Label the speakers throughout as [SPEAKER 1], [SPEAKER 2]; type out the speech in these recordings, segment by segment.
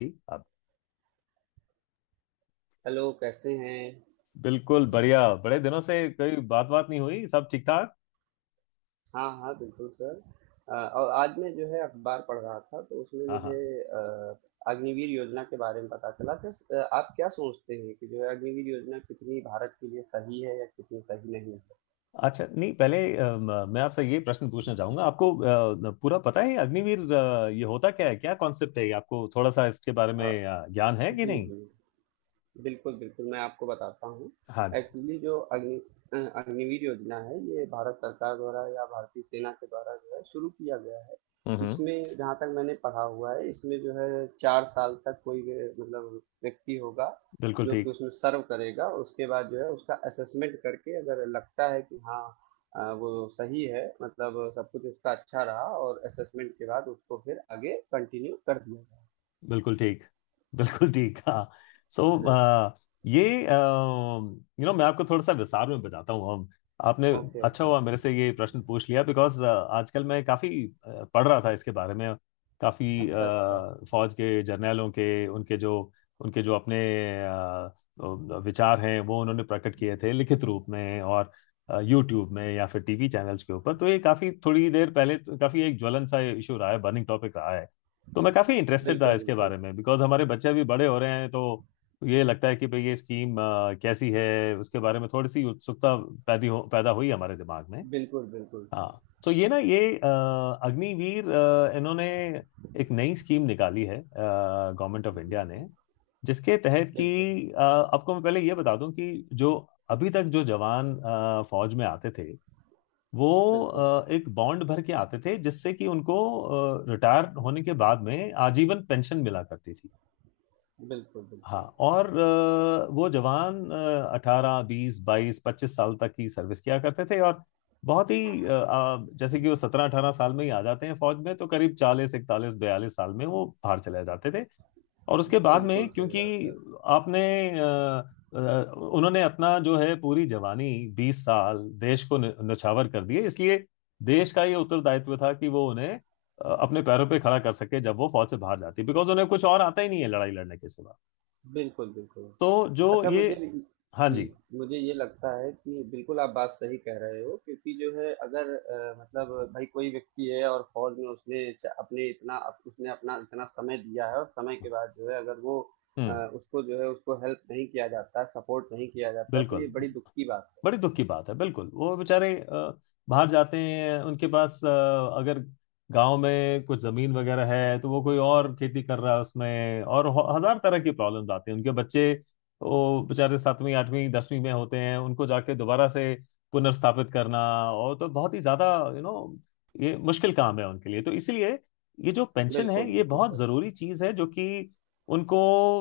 [SPEAKER 1] ठीक। आप?
[SPEAKER 2] हेलो कैसे हैं।
[SPEAKER 1] बिल्कुल बढ़िया। बड़े दिनों से कोई बात बात नहीं हुई। सब ठीक ठाक।
[SPEAKER 2] हाँ हाँ, बिल्कुल सर। और आज मैं जो है अखबार पढ़ रहा था तो उसमें
[SPEAKER 1] हाँ
[SPEAKER 2] मुझे
[SPEAKER 1] हाँ।
[SPEAKER 2] अग्निवीर योजना के बारे में पता चला। जस्ट आप क्या सोचते हैं कि जो है अग्निवीर योजना कितनी भारत के लिए सही है या कितनी सही नहीं है।
[SPEAKER 1] अच्छा। नहीं, पहले मैं आपसे ये प्रश्न पूछना चाहूंगा आपको। पूरा पता है अग्निवीर, ये होता क्या है, क्या कॉन्सेप्ट है ये? आपको थोड़ा सा इसके बारे
[SPEAKER 2] हाँ
[SPEAKER 1] में ज्ञान है कि
[SPEAKER 2] जी
[SPEAKER 1] नहीं?
[SPEAKER 2] जी। बिल्कुल, बिल्कुल, मैं आपको बताता हूँ।
[SPEAKER 1] हाँ जी।
[SPEAKER 2] एक्चुअली जो अग्निवीर योजना है, ये भारत सरकार द्वारा या भारतीय सेना के द्वारा जो है शुरू किया गया है।
[SPEAKER 1] हम्म हम्म।
[SPEAKER 2] इसमें जहाँ तक मैंने पढ़ा हुआ है, इसमें जो है 4 साल तक कोई व्य मतलब व्यक्ति होगा,
[SPEAKER 1] बिल्कुल
[SPEAKER 2] जो कि
[SPEAKER 1] ठीक।
[SPEAKER 2] उसमें सर्व करेगा और उसके बाद जो है उसका असेसमेंट करके अगर लगता है कि हाँ वो सही है मतलब सब कुछ उसका अच्छा रहा और असेसमेंट के बाद उसको फिर आगे कंटिन्यू कर दिया
[SPEAKER 1] बिल्कुल ठीक। बिल्कुल ठीक। हाँ। सो
[SPEAKER 2] जाए।
[SPEAKER 1] ये, मैं आपको थोड़ा सा विस्तार में बताता हूँ। हम। आपने।
[SPEAKER 2] ओके,
[SPEAKER 1] अच्छा
[SPEAKER 2] ओके।
[SPEAKER 1] हुआ मेरे से ये प्रश्न पूछ लिया, बिकॉज आजकल मैं काफ़ी पढ़ रहा था इसके बारे में। काफ़ी
[SPEAKER 2] अच्छा, अच्छा।
[SPEAKER 1] फौज के जर्नैलों के, उनके जो अपने विचार हैं वो उन्होंने प्रकट किए थे लिखित रूप में, और यूट्यूब में या फिर टीवी चैनल्स के ऊपर। तो ये काफ़ी थोड़ी देर पहले काफ़ी एक ज्वलन सा इशू रहा है, बर्निंग टॉपिक रहा है। तो मैं काफी इंटरेस्टेड था
[SPEAKER 2] बिल्कुल,
[SPEAKER 1] इसके
[SPEAKER 2] बिल्कुल।
[SPEAKER 1] बारे में, बिकॉज हमारे बच्चे भी बड़े हो रहे हैं। तो ये लगता है कि भाई ये स्कीम कैसी है, उसके बारे में थोड़ी सी उत्सुकता पैदा हुई हमारे दिमाग में।
[SPEAKER 2] बिल्कुल, बिल्कुल सर।
[SPEAKER 1] हाँ, तो ये ना, ये अग्निवीर इन्होंने एक नई स्कीम निकाली है, गवर्नमेंट ऑफ
[SPEAKER 2] जी,
[SPEAKER 1] इंडिया ने।
[SPEAKER 2] जी।
[SPEAKER 1] जिसके तहत
[SPEAKER 2] बिल्कुल,
[SPEAKER 1] कि आपको मैं पहले ये बता दूं कि जो अभी तक जो जवान फौज में आते थे, वो
[SPEAKER 2] बिल्कुल,
[SPEAKER 1] एक बॉन्ड भर के आते थे, जिससे कि उनको रिटायर होने के बाद में आजीवन पेंशन मिला करती थी।
[SPEAKER 2] बिल्कुल,
[SPEAKER 1] हाँ।
[SPEAKER 2] बिल्कुल।
[SPEAKER 1] और वो जवान 18 20 22 25 साल तक की सर्विस किया करते थे। और बहुत ही जैसे कि वो 17 18 साल में ही आ जाते हैं फौज में, तो करीब 40 41 42 साल में वो बाहर चले जाते थे। और उसके बाद में
[SPEAKER 2] बिल्कुल सही
[SPEAKER 1] क्योंकि
[SPEAKER 2] बात सर।
[SPEAKER 1] आपने अ, अ, उन्होंने अपना जो है पूरी जवानी 20 साल देश को न्योछावर कर दिए, इसलिए देश का ये उत्तरदायित्व था कि वो उन्हें अपने पैरों पे खड़ा कर सके जब वो फौज से बाहर जाती, बिकॉज उन्हें कुछ और आता ही नहीं है लड़ाई लड़ने के सिवा।
[SPEAKER 2] बिल्कुल, बिल्कुल।
[SPEAKER 1] तो जो
[SPEAKER 2] अच्छा
[SPEAKER 1] ये।
[SPEAKER 2] मुझे भी
[SPEAKER 1] हाँ
[SPEAKER 2] जी,
[SPEAKER 1] जी।
[SPEAKER 2] मुझे ये लगता है कि बिल्कुल आप बात सही कह रहे हो, क्योंकि जो है अगर मतलब भाई कोई व्यक्ति है और फ़ौज में उसने च अपने इतना अप उसने अपना इतना समय दिया है और समय के बाद जो है अगर वो
[SPEAKER 1] हम्म।
[SPEAKER 2] उसको जो है उसको हेल्प नहीं किया जाता है, सपोर्ट नहीं किया जाता है, तो ये
[SPEAKER 1] बिल्कुल,
[SPEAKER 2] बड़ी दुःख की बात
[SPEAKER 1] बड़ी दुख की बात है, बिल्कुल। वो बेचारे बाहर जाते हैं, उनके पास अगर गांव में कुछ जमीन वगैरह है तो वो कोई और खेती कर रहा है उसमें, और हजार तरह की प्रॉब्लम्स आती हैं। उनके बच्चे वो बेचारे 7वीं 8वीं 10वीं में होते हैं, उनको जाके दोबारा से पुनर्स्थापित करना। और तो बहुत ही ज्यादा, ये मुश्किल काम है उनके लिए। तो इसीलिए ये जो
[SPEAKER 2] है।
[SPEAKER 1] पेंशन
[SPEAKER 2] बिल्कुल,
[SPEAKER 1] है, ये
[SPEAKER 2] बिल्कुल
[SPEAKER 1] बहुत
[SPEAKER 2] सर।
[SPEAKER 1] जरूरी चीज है जो कि उनको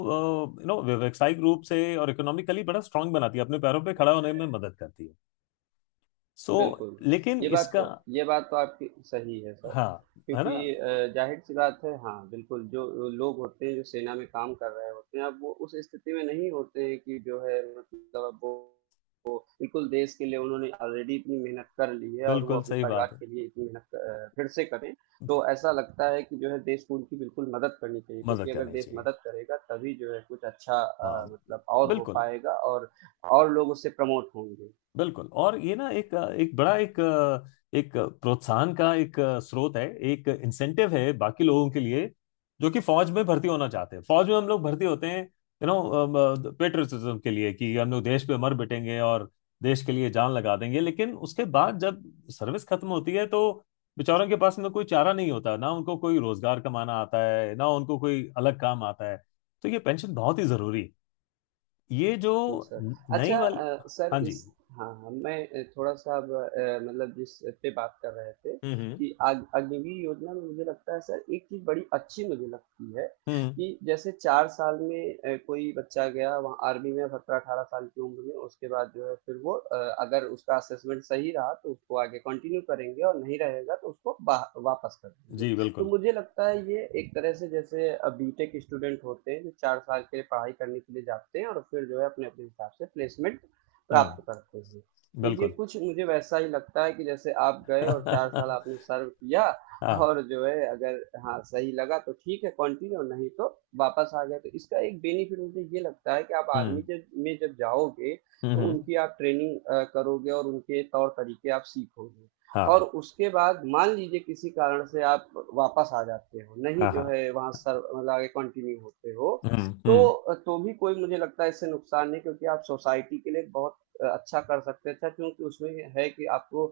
[SPEAKER 1] व्यावसायिक रूप से और इकोनॉमिकली बड़ा स्ट्रांग बनाती है, अपने पैरों पे खड़ा होने में मदद करती है। सो
[SPEAKER 2] बिल्कुल,
[SPEAKER 1] लेकिन
[SPEAKER 2] ये बात
[SPEAKER 1] इसका।
[SPEAKER 2] तो ये बात तो आपकी सही है सर,
[SPEAKER 1] हाँ। है ना।
[SPEAKER 2] क्योंकि ज़ाहिर-सी बात है हाँ, बिल्कुल जो लोग होते हैं जो सेना में काम कर रहे होते हैं, अब वो उस स्थिति में नहीं होते हैं कि जो है मतलब अब वो बिल्कुल देश के लिए उन्होंने ऑलरेडी इतनी मेहनत कर ली है और वो
[SPEAKER 1] बिल्कुल
[SPEAKER 2] अपने
[SPEAKER 1] सही बात
[SPEAKER 2] परिवार
[SPEAKER 1] है,
[SPEAKER 2] के लिए इतनी मेहनत फिर से करें, तो ऐसा लगता है कि जो है देश को उनकी बिल्कुल मदद करनी चाहिए,
[SPEAKER 1] मदद
[SPEAKER 2] क्योंकि अगर
[SPEAKER 1] करनी
[SPEAKER 2] देश
[SPEAKER 1] चाहिए।
[SPEAKER 2] मदद करेगा तभी जो है कुछ अच्छा
[SPEAKER 1] हाँ।
[SPEAKER 2] मतलब और हो
[SPEAKER 1] बिल्कुल।
[SPEAKER 2] पाएगा और लोग उससे प्रमोट होंगे।
[SPEAKER 1] बिल्कुल, और ये ना एक एक बड़ा एक एक प्रोत्साहन का एक स्रोत है, एक इंसेंटिव है बाकी लोगों के लिए जो कि फौज में भर्ती होना चाहते हैं। फौज में हम लोग भर्ती होते हैं पेट्रियटिज्म के लिए, कि हम लोग देश पे मर मिटेंगे और देश के लिए जान लगा देंगे। लेकिन उसके बाद जब सर्विस खत्म होती है तो बेचारों के पास में कोई चारा नहीं होता, ना उनको कोई रोजगार कमाना आता है, ना उनको कोई अलग काम आता है। तो ये पेंशन बहुत ही जरूरी है। ये जो
[SPEAKER 2] बिल्कुल सर।
[SPEAKER 1] नई
[SPEAKER 2] अच्छा
[SPEAKER 1] वाली।
[SPEAKER 2] सर
[SPEAKER 1] हाँ जी।
[SPEAKER 2] इस हाँ, हाँ, मैं थोड़ा-सा अब मतलब जिस पे बात कर रहे थे
[SPEAKER 1] हम्म
[SPEAKER 2] कि अग अग्नि योजना में मुझे लगता है सर एक चीज़ बड़ी अच्छी मुझे लगती है
[SPEAKER 1] हम्म।
[SPEAKER 2] कि जैसे 4 साल में कोई बच्चा गया वहाँ आर्मी में 17-18 साल की उम्र में, उसके बाद जो है फिर वो अगर उसका असेसमेंट सही रहा तो उसको आगे कंटिन्यू करेंगे और नहीं रहेगा तो उसको बाह वापस कर देंगे।
[SPEAKER 1] जी
[SPEAKER 2] तो
[SPEAKER 1] बिल्कुल।
[SPEAKER 2] मुझे लगता है ये एक तरह से जैसे बीटेक स्टूडेंट होते हैं जो 4 साल के लिए पढ़ाई करने के लिए जाते हैं और फिर जो है अपने अपने हिसाब से प्लेसमेंट प्राप्त
[SPEAKER 1] हम्म।
[SPEAKER 2] करते हैं। तो ये
[SPEAKER 1] बिल्कुल
[SPEAKER 2] कुछ मुझे वैसा ही लगता है कि जैसे आप गए और 4 साल
[SPEAKER 1] हाँ।
[SPEAKER 2] आपने सर्व किया और जो है अगर हाँ सही लगा तो ठीक है कंटिन्यू, नहीं तो वापस आ गए। तो इसका एक बेनिफिट मुझे ये लगता है कि आप
[SPEAKER 1] हम्म
[SPEAKER 2] आर्मी जब में जब जाओगे
[SPEAKER 1] हम्म।
[SPEAKER 2] तो उनकी आप ट्रेनिंग करोगे और उनके तौर तरीके आप सीखोगे और
[SPEAKER 1] हाँ
[SPEAKER 2] उसके बाद मान लीजिए किसी कारण से आप वापस आ जाते हो, नहीं
[SPEAKER 1] हाँ
[SPEAKER 2] जो
[SPEAKER 1] हाँ।
[SPEAKER 2] है वहाँ सर मतलब आगे कंटिन्यू होते हो,
[SPEAKER 1] हम्म।
[SPEAKER 2] तो भी कोई मुझे लगता है इससे नुकसान नहीं, क्योंकि आप सोसाइटी के लिए बहुत अच्छा कर सकते हैं, अच्छा क्योंकि उसमें है कि आपको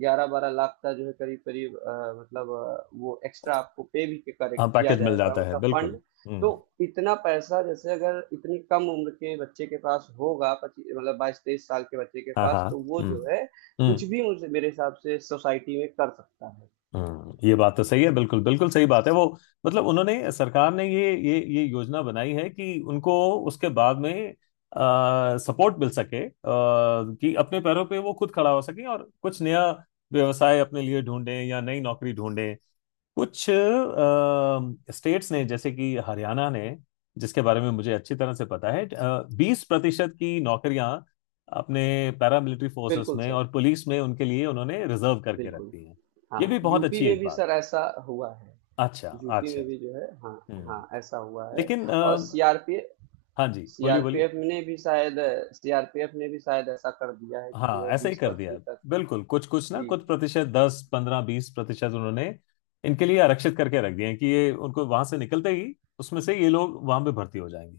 [SPEAKER 2] 11-12 लाख का जो है करीब करीब मतलब वो एक्स्ट्रा आपको पे भी
[SPEAKER 1] हाँ,
[SPEAKER 2] करेक्ट किया
[SPEAKER 1] पैकेज मिल
[SPEAKER 2] जाएगा
[SPEAKER 1] जाता है,
[SPEAKER 2] मतलब फंड।
[SPEAKER 1] बिल्कुल।
[SPEAKER 2] तो
[SPEAKER 1] हम्म।
[SPEAKER 2] इतना पैसा जैसे अगर इतनी कम उम्र के बच्चे के पास होगा पच्चीस मतलब 22-23 साल के बच्चे के
[SPEAKER 1] हाँ
[SPEAKER 2] पास,
[SPEAKER 1] हाँ।
[SPEAKER 2] तो वो
[SPEAKER 1] हम्म
[SPEAKER 2] जो है कुछ
[SPEAKER 1] हम्म।
[SPEAKER 2] भी मुझे मेरे हिसाब से सोसाइटी में कर सकता है।
[SPEAKER 1] हम्म। ये बात तो सही है, बिल्कुल बिल्कुल सही बात है। वो मतलब उन्होंने, सरकार ने ये योजना बनाई है कि उनको उसके बाद में सपोर्ट मिल सके, कि अपने पैरों पे वो खुद खड़ा हो सके और कुछ नया व्यवसाय अपने लिए ढूंढें या नई नौकरी ढूंढें। कुछ स्टेट्स ने, जैसे कि हरियाणा ने, जिसके बारे में मुझे अच्छी तरह से पता है, 20% की नौकरियां अपने पैरामिलिट्री फोर्सेस
[SPEAKER 2] बिल्कुल
[SPEAKER 1] में
[SPEAKER 2] सर।
[SPEAKER 1] और पुलिस में उनके लिए उन्होंने रिजर्व करके
[SPEAKER 2] बिल्कुल।
[SPEAKER 1] रखती हैं। ये भी
[SPEAKER 2] हाँ
[SPEAKER 1] बहुत
[SPEAKER 2] यूपी
[SPEAKER 1] अच्छी
[SPEAKER 2] में
[SPEAKER 1] एक
[SPEAKER 2] भी
[SPEAKER 1] बात।
[SPEAKER 2] सर ऐसा हुआ है।
[SPEAKER 1] अच्छा।
[SPEAKER 2] यूपी
[SPEAKER 1] अच्छा।
[SPEAKER 2] में भी जो है हाँ। हाँ
[SPEAKER 1] हम्म।
[SPEAKER 2] ऐसा हुआ है।
[SPEAKER 1] लेकिन
[SPEAKER 2] और सीआरपीएफ
[SPEAKER 1] हाँ जी, बोलिए बोलिए।
[SPEAKER 2] सीआरपीएफ ने भी शायद सीआरपीएफ ने भी शायद ऐसा कर दिया है कि जो
[SPEAKER 1] हाँ
[SPEAKER 2] है
[SPEAKER 1] ऐसा ही
[SPEAKER 2] बीस
[SPEAKER 1] कर दिया,
[SPEAKER 2] परसेंट तक।
[SPEAKER 1] बिल्कुल। कुछ कुछ ना
[SPEAKER 2] जी।
[SPEAKER 1] कुछ प्रतिशत, 10 15 20% उन्होंने इनके लिए आरक्षित करके रख दिए हैं कि ये उनको वहां से निकलते ही, उसमें से ये लोग वहां पे भर्ती हो जाएंगे।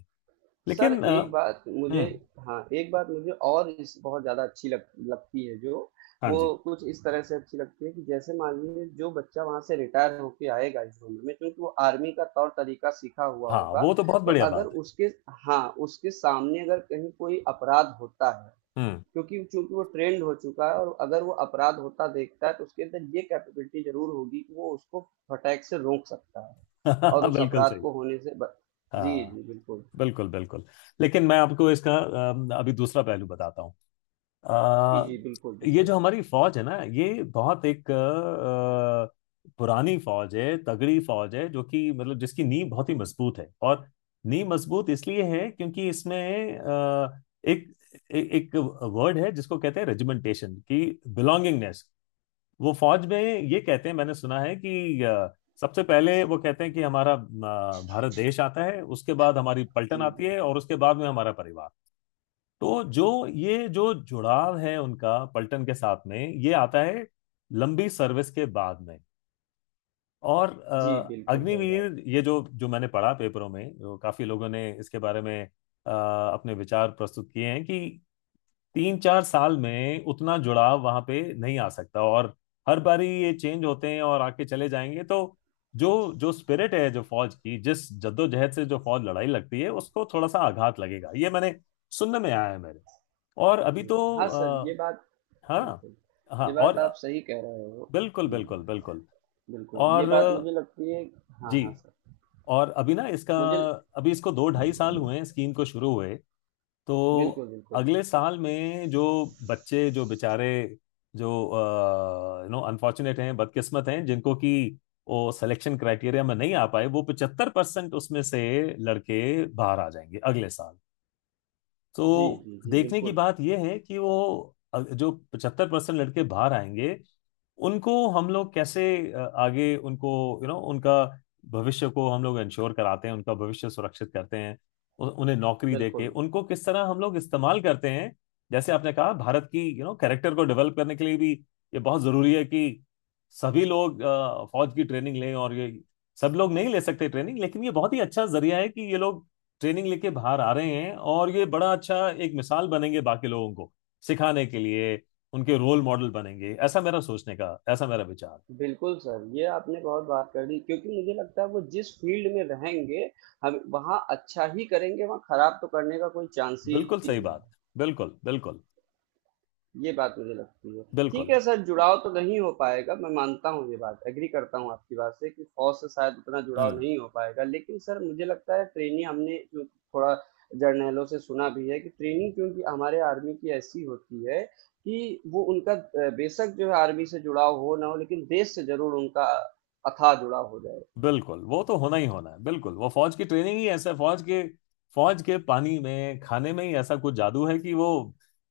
[SPEAKER 2] सर
[SPEAKER 1] लेकिन
[SPEAKER 2] एक बात मुझे
[SPEAKER 1] हम्म।
[SPEAKER 2] हाँ, एक बात मुझे और इस बहुत ज़्यादा अच्छी लग लगती है जो,
[SPEAKER 1] हाँ
[SPEAKER 2] वो
[SPEAKER 1] जी।
[SPEAKER 2] कुछ इस तरह से अच्छी लगती है कि जैसे मानिए जो बच्चा वहाँ से रिटायर होके आएगा इस उम्र में, क्योंकि वो आर्मी का तौर-तरीका सीखा हुआ
[SPEAKER 1] हाँ,
[SPEAKER 2] होगा,
[SPEAKER 1] वो तो बहुत
[SPEAKER 2] तो
[SPEAKER 1] बढ़िया
[SPEAKER 2] अगर
[SPEAKER 1] बात है।
[SPEAKER 2] उसके हाँ, उसके सामने अगर कहीं कोई अपराध होता है, क्योंकि चूँकि वो ट्रेंड हो चुका है और अगर वो अपराध होता देखता है तो उसके अंदर ये कैपेबिलिटी ज़रूर होगी कि वो उसको फटाक से रोक सकता है और उस
[SPEAKER 1] बिल्कुल
[SPEAKER 2] अपराध
[SPEAKER 1] सही।
[SPEAKER 2] को होने से ब। जी,
[SPEAKER 1] हाँ
[SPEAKER 2] जी, बिल्कुल।
[SPEAKER 1] बिल्कुल बिल्कुल। लेकिन मैं आपको इसका अभी दूसरा पहलू बताता हूँ।
[SPEAKER 2] जी,
[SPEAKER 1] अ,
[SPEAKER 2] जी, बिल्कुल,
[SPEAKER 1] ये
[SPEAKER 2] बिल्कुल।
[SPEAKER 1] जो हमारी फौज है ना, ये बहुत एक पुरानी फौज है, तगड़ी फौज है, जो कि मतलब जिसकी नींव बहुत ही मजबूत है। और नींव मजबूत इसलिए है क्योंकि इसमें एक एक वर्ड है जिसको कहते हैं रेजिमेंटेशन की बिलोंगिंगनेस। वो फौज में ये कहते हैं, मैंने सुना है कि सबसे पहले वो कहते हैं कि हमारा भारत देश आता है, उसके बाद हमारी पलटन
[SPEAKER 2] जी,
[SPEAKER 1] आती
[SPEAKER 2] जी।
[SPEAKER 1] है, और उसके बाद में हमारा परिवार। तो जो, ये जो जुड़ाव है उनका पलटन के साथ में, ये आता है लंबी सर्विस के बाद में। और
[SPEAKER 2] जी, बिल्कुल सही बात।
[SPEAKER 1] अग्निवीर, ये जो जो मैंने पढ़ा पेपरों में, जो काफी लोगों ने इसके बारे में अपने विचार प्रस्तुत किए हैं, कि 3 4 साल में उतना जुड़ाव वहां पे नहीं आ सकता, और हर बारी ये चेंज होते हैं और आके चले जाएंगे, तो जो, जो स्पिरिट है जो फौज की, जिस जद्दोजहद से जो फौज लड़ाई लगती है, उसको थोड़ा सा आघात लगेगा, ये मैंने सुनने में आया है मेरे। और अभी
[SPEAKER 2] हुँ,
[SPEAKER 1] तो
[SPEAKER 2] हाँ सर, ये
[SPEAKER 1] अ,
[SPEAKER 2] बात
[SPEAKER 1] हाँ
[SPEAKER 2] बिल्कुल,
[SPEAKER 1] हाँ।
[SPEAKER 2] ये
[SPEAKER 1] और
[SPEAKER 2] बात आप सही कह रहे हो।
[SPEAKER 1] बिल्कुल
[SPEAKER 2] हुँ,
[SPEAKER 1] बिल्कुल बिल्कुल।
[SPEAKER 2] बिल्कुल, ये
[SPEAKER 1] और
[SPEAKER 2] बात मुझे लगती है हाँ, हाँ
[SPEAKER 1] जी।
[SPEAKER 2] सर,
[SPEAKER 1] और अभी ना इसका,
[SPEAKER 2] मुझे
[SPEAKER 1] अभी इसको दो ढाई साल हुए हैं स्कीम को शुरू हुए। तो
[SPEAKER 2] बिल्कुल, बिल्कुल।
[SPEAKER 1] अगले साल में जो बच्चे, जो बेचारे, जो अनफॉर्चुनेट हैं, बदकिस्मत हैं, जिनको कि वो सिलेक्शन क्राइटेरिया में नहीं आ पाए, वो पचहत्तर परसेंट उसमें से लड़के बाहर आ जाएंगे अगले साल।
[SPEAKER 2] जी,
[SPEAKER 1] तो
[SPEAKER 2] जी, जी,
[SPEAKER 1] देखने की
[SPEAKER 2] बिल्कुल,
[SPEAKER 1] बात यह है कि वो जो 75% लड़के बाहर आएंगे, उनको हम लोग कैसे आगे उनको, उनका भविष्य को हम लोग इंश्योर कराते हैं, उनका भविष्य सुरक्षित करते हैं, उन्हें नौकरी देके
[SPEAKER 2] बिल्कुल।
[SPEAKER 1] उनको किस तरह हम लोग इस्तेमाल करते हैं। जैसे आपने कहा भारत की कैरेक्टर को डेवलप करने के लिए भी ये बहुत जरूरी है कि सभी लोग फौज की ट्रेनिंग लें। और ये सब लोग नहीं ले सकते ट्रेनिंग, लेकिन ये बहुत ही अच्छा जरिया है कि ये लोग ट्रेनिंग लेके बाहर आ रहे हैं, और ये बड़ा अच्छा एक मिसाल बनेंगे बाकी लोगों को सिखाने के लिए, उनके रोल मॉडल बनेंगे। ऐसा मेरा सोचने का, ऐसा मेरा विचार।
[SPEAKER 2] बिल्कुल सर, ये आपने बहुत बात कर दी, क्योंकि मुझे लगता है वो जिस फ़ील्ड में रहेंगे, हम वहाँ अच्छा ही करेंगे, वहाँ खराब तो करने का कोई चांस ही
[SPEAKER 1] बिल्कुल
[SPEAKER 2] नहीं
[SPEAKER 1] सही
[SPEAKER 2] है।
[SPEAKER 1] बात। बिल्कुल बिल्कुल
[SPEAKER 2] ये बात मुझे लगती है। ठीक
[SPEAKER 1] बिल्कुल।
[SPEAKER 2] है सर जुड़ाव तो नहीं हो पाएगा, मैं मानता हूँ ये बात एग्री करता हूँ आपकी बात से कि फौज से शायद उतना जुड़ाव
[SPEAKER 1] हम्म।
[SPEAKER 2] नहीं हो पाएगा, लेकिन सर मुझे लगता है ट्रेनिंग हमने जो थोड़ा जर्नैलों से सुना भी है कि ट्रेनिंग क्योंकि हमारे आर्मी की ऐसी होती है कि वो उनका बेशक जो है आर्मी से जुड़ाव हो ना हो, लेकिन देश से जरूर उनका अथाह जुड़ाव हो जाए।
[SPEAKER 1] बिल्कुल, वो तो होना ही होना है। बिल्कुल, वो फौज की ट्रेनिंग ही ऐसा है, फौज के पानी में खाने में ही ऐसा कुछ जादू है कि वो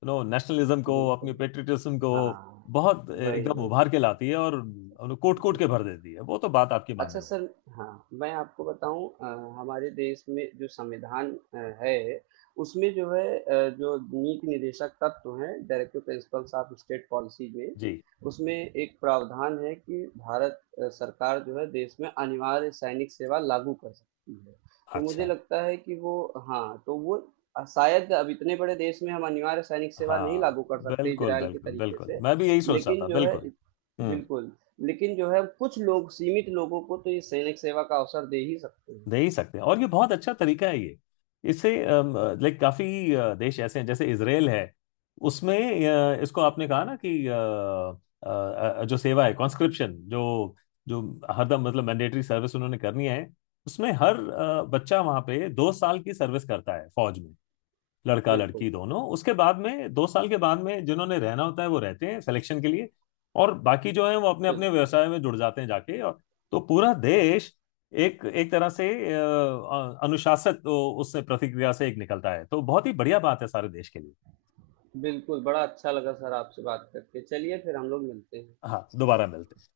[SPEAKER 1] नेशनलिज्म को, अपनी
[SPEAKER 2] बिल्कुल।
[SPEAKER 1] पेट्रियटिज्म को
[SPEAKER 2] हाँ।
[SPEAKER 1] बहुत
[SPEAKER 2] वही
[SPEAKER 1] एकदम
[SPEAKER 2] वही।
[SPEAKER 1] उभार के लाती है, और कोट कोट के
[SPEAKER 2] बिल्कुल।
[SPEAKER 1] भर देती है। वो तो बात आपकी
[SPEAKER 2] अच्छा
[SPEAKER 1] मानने वाली।
[SPEAKER 2] सर, हाँ मैं आपको बताऊं हमारे देश में जो संविधान है उसमें जो है जो नीति निदेशक तत्व तो हैं directive principles of state policy में,
[SPEAKER 1] जी।
[SPEAKER 2] उसमें एक प्रावधान है कि भारत सरकार जो है देश में अनिवार्य सैनिक सेवा लागू कर सकती है। तो मुझे
[SPEAKER 1] अच्छा।
[SPEAKER 2] लगता है कि वो हाँ तो वो शायद अब इतने बड़े देश में हम अनिवार्य सैनिक सेवा नहीं
[SPEAKER 1] हाँ
[SPEAKER 2] लागू कर सकते
[SPEAKER 1] बिल्कुल
[SPEAKER 2] इजराइल के
[SPEAKER 1] बिल्कुल
[SPEAKER 2] तरीके
[SPEAKER 1] बिल्कुल,
[SPEAKER 2] से,
[SPEAKER 1] मैं भी यही सोच रहा
[SPEAKER 2] लेकिन
[SPEAKER 1] था,
[SPEAKER 2] जो है
[SPEAKER 1] बिल्कुल। हम्म।
[SPEAKER 2] बिल्कुल लेकिन जो है कुछ लोग सीमित लोगों को तो ये सैनिक सेवा का अवसर दे ही सकते हैं।
[SPEAKER 1] दे ही सकते हैं, और ये बहुत अच्छा तरीका है ये। इससे, लाइक काफी देश ऐसे हैं, जैसे इसराइल है। उसमें इसको आपने कहा ना, कि जो सेवा है कॉन्स्क्रिप्शन, जो जो हरदम मतलब मैंडेटरी सर्विस उन्होंने करनी है। उसमें हर बच्चा वहां पे 2 साल की सर्विस करता है फौज में। लड़का
[SPEAKER 2] बिल्कुल
[SPEAKER 1] लड़की
[SPEAKER 2] सर।
[SPEAKER 1] दोनों। उसके बाद में 2 साल के बाद में जिन्होंने रहना होता है वो रहते हैं सिलेक्शन के लिए, और बाकी जो है वो अपने अपने
[SPEAKER 2] बिल्कुल।
[SPEAKER 1] व्यवसाय में जुड़ जाते हैं जाके। और तो पूरा देश एक एक तरह से अनुशासित उससे प्रतिक्रिया से एक निकलता है, तो बहुत ही बढ़िया बात है सारे देश के लिए।
[SPEAKER 2] बिल्कुल बड़ा अच्छा लगा सर आपसे बात करके, चलिए फिर हम लोग मिलते हैं।
[SPEAKER 1] हाँ दोबारा मिलते हैं।